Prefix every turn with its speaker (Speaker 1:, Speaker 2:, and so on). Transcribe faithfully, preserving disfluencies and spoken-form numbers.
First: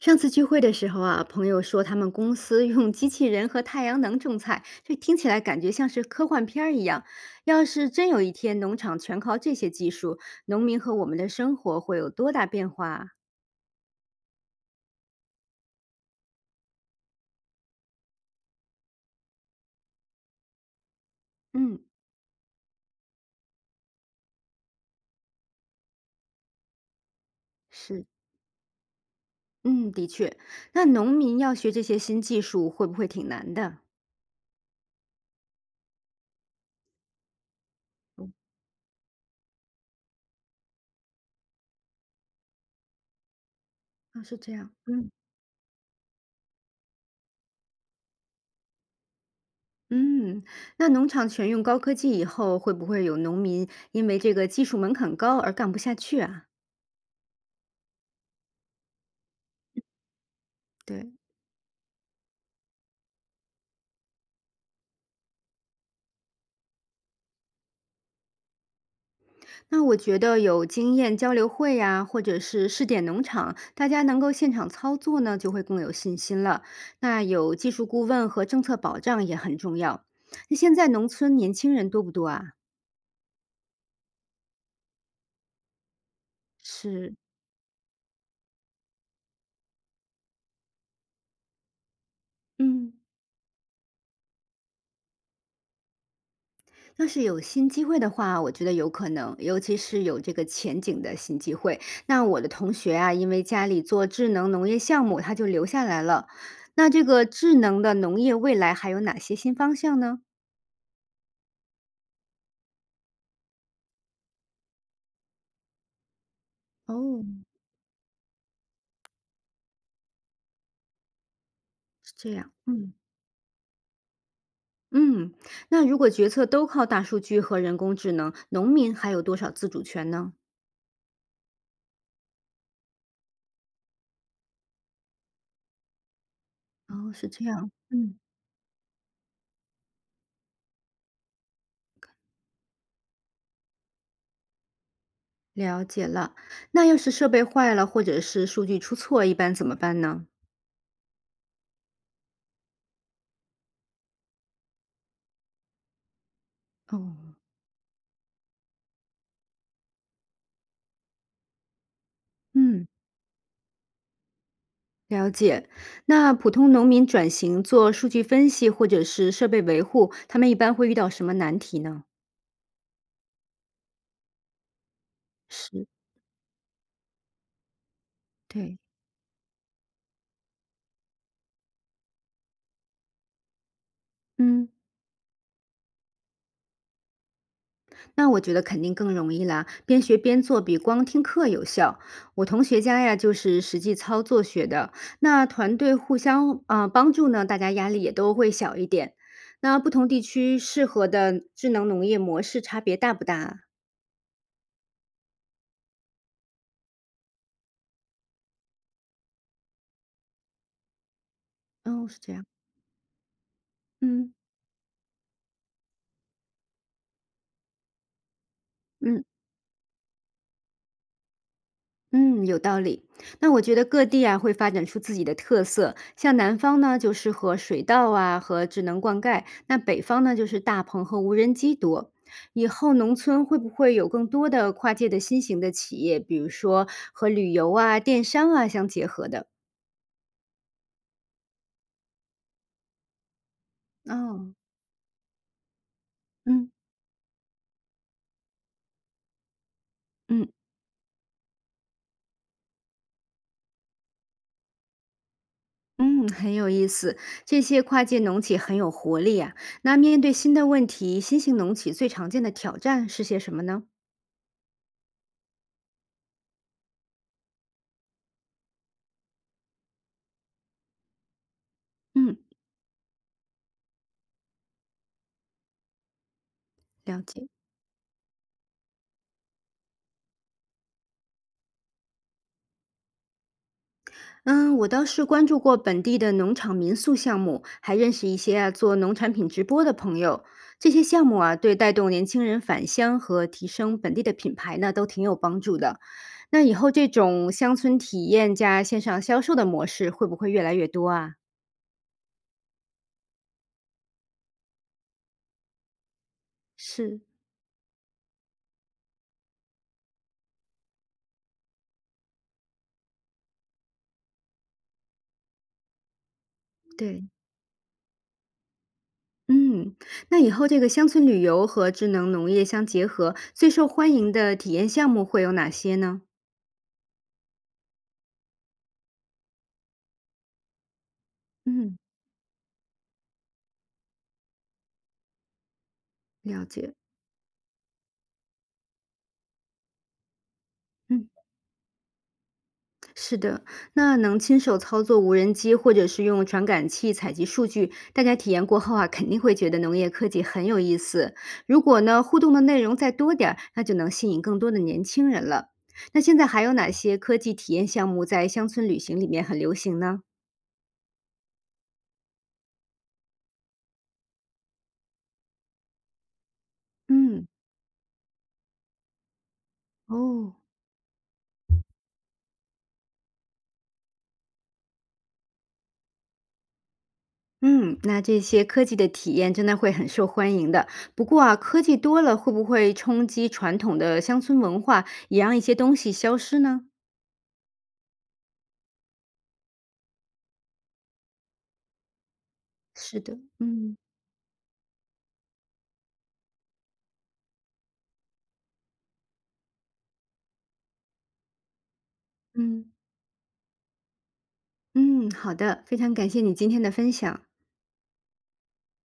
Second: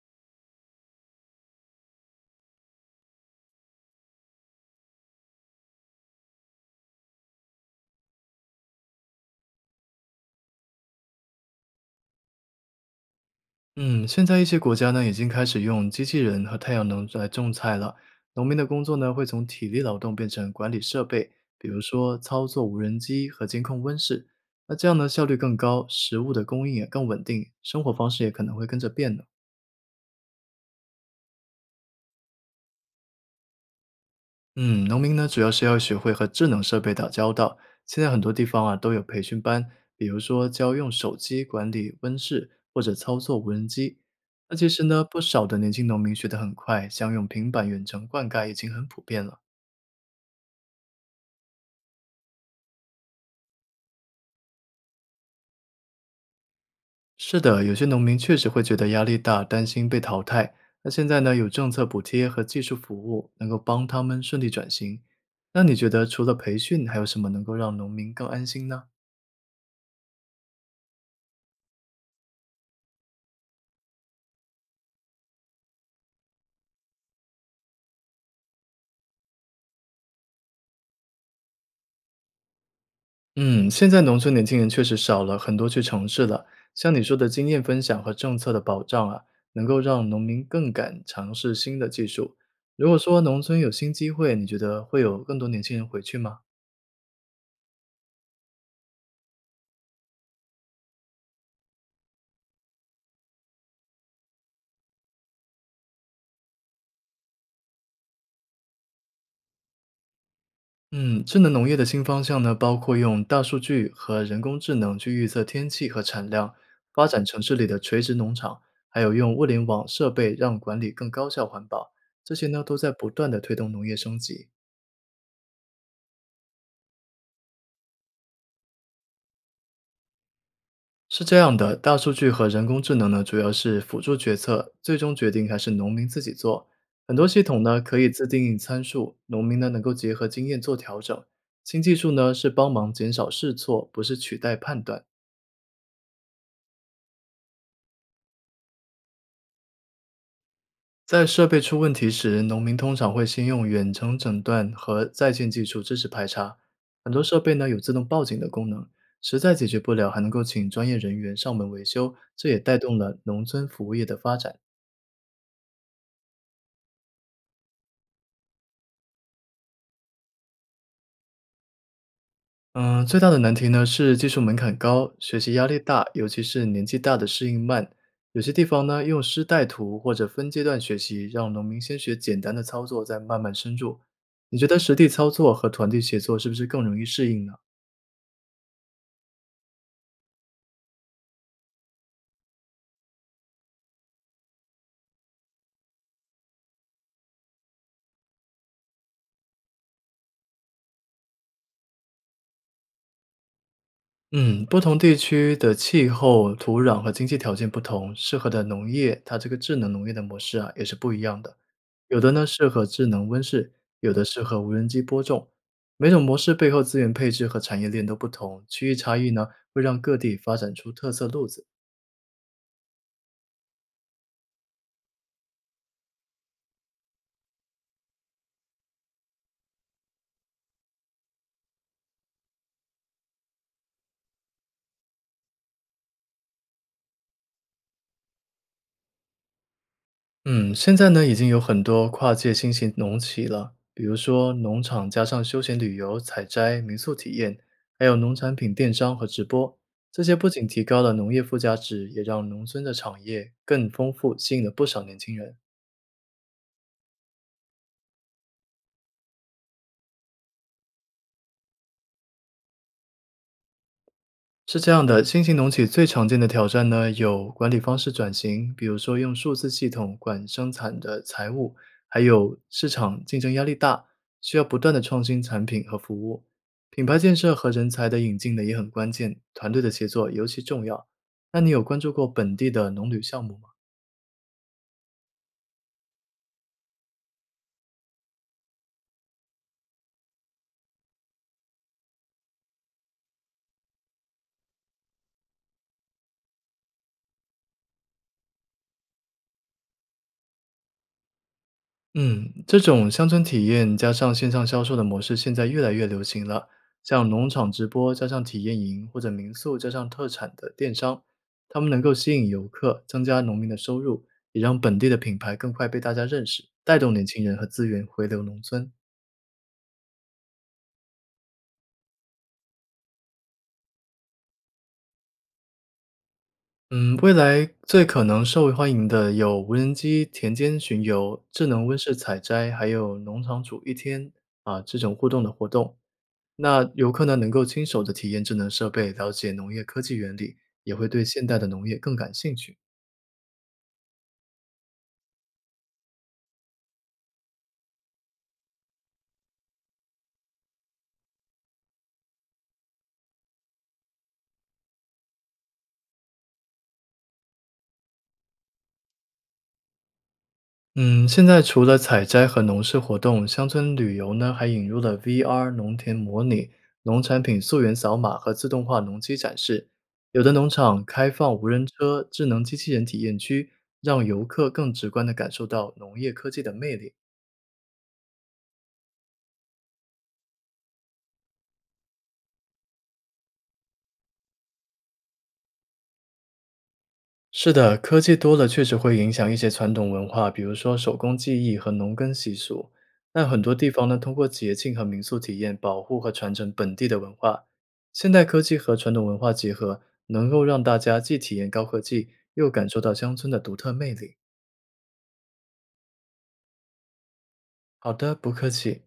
Speaker 1: 上次聚会的时候啊，朋友说他们公司用机器人和太阳能种菜，这听起来感觉像是科幻片儿一样。要是真有一天农场全靠这些技术，农民和我们的生活会有多大变化啊？
Speaker 2: 嗯，现在一些国家呢，已经开始用机器人和太阳能来种菜了。农民的工作呢，会从体力劳动变成管理设备，比
Speaker 1: 嗯，
Speaker 2: 如说操作无人机和监控温室。那这样呢，效率更高，食物的供应也更稳定，生活
Speaker 1: 是，
Speaker 2: 方式也可能会跟着变的。
Speaker 1: 嗯，的确。那农民要学这些新技术，会不会挺难的？
Speaker 2: 嗯，农民呢，主要是要学会和智能设备打交道。现在很
Speaker 1: 哦，
Speaker 2: 多地方啊都有培训班，比如说教用手机管理温室或者操作无人机。
Speaker 1: 啊是这
Speaker 2: 那其
Speaker 1: 样，
Speaker 2: 实呢，
Speaker 1: 嗯。
Speaker 2: 不少的年轻农民学得很快，像用平板远程灌溉已经很普遍了。
Speaker 1: 嗯，那农场全用高科技以后，会不会有农民因为这个技术门槛高而干不下去啊？
Speaker 2: 是的，有些农民确实会觉得压力大，担心被淘汰。那现
Speaker 1: 对，
Speaker 2: 在呢，有政策补贴和技术服务能够帮他们顺利转型。那你觉得除了培训，还有什么能够让农民更安心呢？
Speaker 1: 那我觉得有经验交流会呀、或者是试点农场，大家能够现场操作呢，就会更有信心了。那有技术顾问和政策保障也很重要。那现在农村年轻人多不多啊？
Speaker 2: 嗯，现在农村年轻人确实少了，很多去城市了。像你
Speaker 1: 是，
Speaker 2: 说的经验分享和政策的保障啊，能够让农民更敢尝试新的技术。如
Speaker 1: 嗯，
Speaker 2: 果说农村有新机会，你觉得会有更多年轻人回去吗？
Speaker 1: 要是有新机会的话，我觉得有可能，尤其是有这个前景的新机会。那我的同学啊，因为家里做智能农业项目，他就留下来了。那这个智能的农业未来还有哪些新方向呢？
Speaker 2: 嗯，智能农业的新方向呢，包括用大数据和人工智能去预测天气和产量，发展
Speaker 1: 哦，
Speaker 2: 城市里的垂直农场，还有用物联网设备让管理更高效环保。
Speaker 1: 是这
Speaker 2: 这些
Speaker 1: 样，
Speaker 2: 呢，都在
Speaker 1: 嗯。
Speaker 2: 不断的推动农业升级。
Speaker 1: 嗯，那如果决策都靠大数据和人工智能，农民还有多少自主权呢？
Speaker 2: 是这样的，大数据和人工智能呢，主要是辅助决策，最终决定还是农民自己做。
Speaker 1: 哦，
Speaker 2: 很多
Speaker 1: 是
Speaker 2: 系
Speaker 1: 这
Speaker 2: 统
Speaker 1: 样，
Speaker 2: 呢可以
Speaker 1: 嗯，
Speaker 2: 自定义参数，农民呢能够结合经验做调整。新技术呢是帮忙减少试错，不是取代判断。
Speaker 1: 了解了。那要是设备坏了，或者是数据出错，一般怎么办呢？
Speaker 2: 在设备出问题时，农民通常会先用远程诊断和在线技术支持排查。很多设
Speaker 1: 哦，
Speaker 2: 备呢有自动报警的功能，实在解决不了，还能够请专业人员上门维修，这也带
Speaker 1: 嗯，
Speaker 2: 动了农村服务业的发展。
Speaker 1: 了解。那普通农民转型做数据分析或者是设备维护，他们一般会遇到什么难题呢？
Speaker 2: 嗯，最大的难题呢是技术门槛高，学习压力
Speaker 1: 是，
Speaker 2: 大，尤其是年纪大的适应慢。有些地
Speaker 1: 对，
Speaker 2: 方呢，用师带徒或者分阶段学习，让农民先学简单的操作，再慢慢深入。你觉
Speaker 1: 嗯。
Speaker 2: 得实地操作和团队协作是不是更容易适应呢？
Speaker 1: 那我觉得肯定更容易啦，边学边做比光听课有效。我同学家呀，就是实际操作学的，那团队互相啊、呃帮助呢，大家压力也都会小一点。那不同地区适合的智能农业模式差别大不大啊？
Speaker 2: 嗯，不同地区的气候、土壤和经济条件不同，适合的农业，它这个智能农业的模式啊，也是不一样的。
Speaker 1: 哦，是
Speaker 2: 有的
Speaker 1: 这
Speaker 2: 呢
Speaker 1: 样，
Speaker 2: 适合智能温室，有的
Speaker 1: 嗯
Speaker 2: 适合无人机播种。每种模式背后资源配置和产业链都不同，区域差
Speaker 1: 嗯。
Speaker 2: 异呢，会让各地发展出特色路子。
Speaker 1: 嗯，有道理。那我觉得各地啊会发展出自己的特色，像南方呢就适合水稻啊和智能灌溉，那北方呢就是大棚和无人机多。以后农村会不会有更多的跨界的新型的企业，比如说和旅游啊、电商啊相结合的？
Speaker 2: 嗯，现在呢，已经有很多跨界新型农企了，比如说
Speaker 1: 哦，
Speaker 2: 农场加上休闲旅游、采
Speaker 1: 嗯
Speaker 2: 摘、民宿体验，还有农产品电商和直播，这些
Speaker 1: 嗯
Speaker 2: 不仅提高了农业附加值，也让农村的产业更丰富，吸引了不少年轻人。
Speaker 1: 嗯，很有意思。这些跨界农企很有活力啊。那面对新的问题，新型农企最常见的挑战是些什么呢？
Speaker 2: 是这样的，新型农企最常见的挑战呢，有管理方式转型，比如说用数字系统管生产的财务，还
Speaker 1: 嗯，
Speaker 2: 有市场竞争压力大，需要不断的创新产品和服务。品牌
Speaker 1: 了
Speaker 2: 建
Speaker 1: 解。
Speaker 2: 设和人才的引进呢也很关键，团队的协作尤其重要。那你有关注过本地的农旅项目吗？
Speaker 1: 嗯，我倒是关注过本地的农场民宿项目，还认识一些啊做农产品直播的朋友。这些项目啊，对带动年轻人返乡和提升本地的品牌呢，都挺有帮助的。那以后这种乡村体验加线上销售的模式，会不会越来越多啊？
Speaker 2: 嗯，这种乡村体验加上线上销售的模式，现在越来越流行了。
Speaker 1: 是，
Speaker 2: 像农场直播加上体验营，或者民宿加上特产的电商，他们能够吸引游客，增加农民的收入，也让本地的品牌更快被大家认识，带动年
Speaker 1: 对，
Speaker 2: 轻人和资源回流农村。
Speaker 1: 嗯，那以后这个乡村旅游和智能农业相结合，最受欢迎的体验项目会有哪些呢？
Speaker 2: 嗯，未来最可能受欢迎的有无人机田间巡游、智能温
Speaker 1: 嗯。
Speaker 2: 室采摘，还有农场主一天啊这种互动的活动。
Speaker 1: 了
Speaker 2: 那
Speaker 1: 解，
Speaker 2: 游客呢，能够亲手的体验智能设备，了解农业科技原理，也会对
Speaker 1: 嗯。
Speaker 2: 现代的农业更感兴趣。
Speaker 1: 是的，那能亲手操作无人机或者是用传感器采集数据，大家体验过后啊，肯定会觉得农业科技很有意思。如果呢，互动的内容再多点儿，那就能吸引更多的年轻人了。那现在还有哪些科技体验项目在乡村旅行里面很流行呢？
Speaker 2: 嗯，现在除了采摘和农事活动，乡村旅游呢还引入了 V R 农田模拟、农产
Speaker 1: 嗯，
Speaker 2: 品溯源扫码和自动化农机展示。有的
Speaker 1: 哦。
Speaker 2: 农场开放无人车、智能机器人体验区，让游客更直观的感受到农业科技的魅力。
Speaker 1: 嗯，那这些科技的体验真的会很受欢迎的。不过啊，科技多了会不会冲击传统的乡村文化，也让一些东西消失呢？
Speaker 2: 是的，科技多了确实会影响一些传统文化，比如说手工技艺和农耕习俗。
Speaker 1: 是的，
Speaker 2: 但很多地
Speaker 1: 嗯
Speaker 2: 方呢，通过节庆和民宿体验保护和传承本地的文化。现代科技和传统文化结合，能够让大家既体验高科技，又
Speaker 1: 嗯。
Speaker 2: 感受到乡村的独特魅力。
Speaker 1: 嗯，好的，非常感谢你今天的分享。
Speaker 2: 好的，不客气。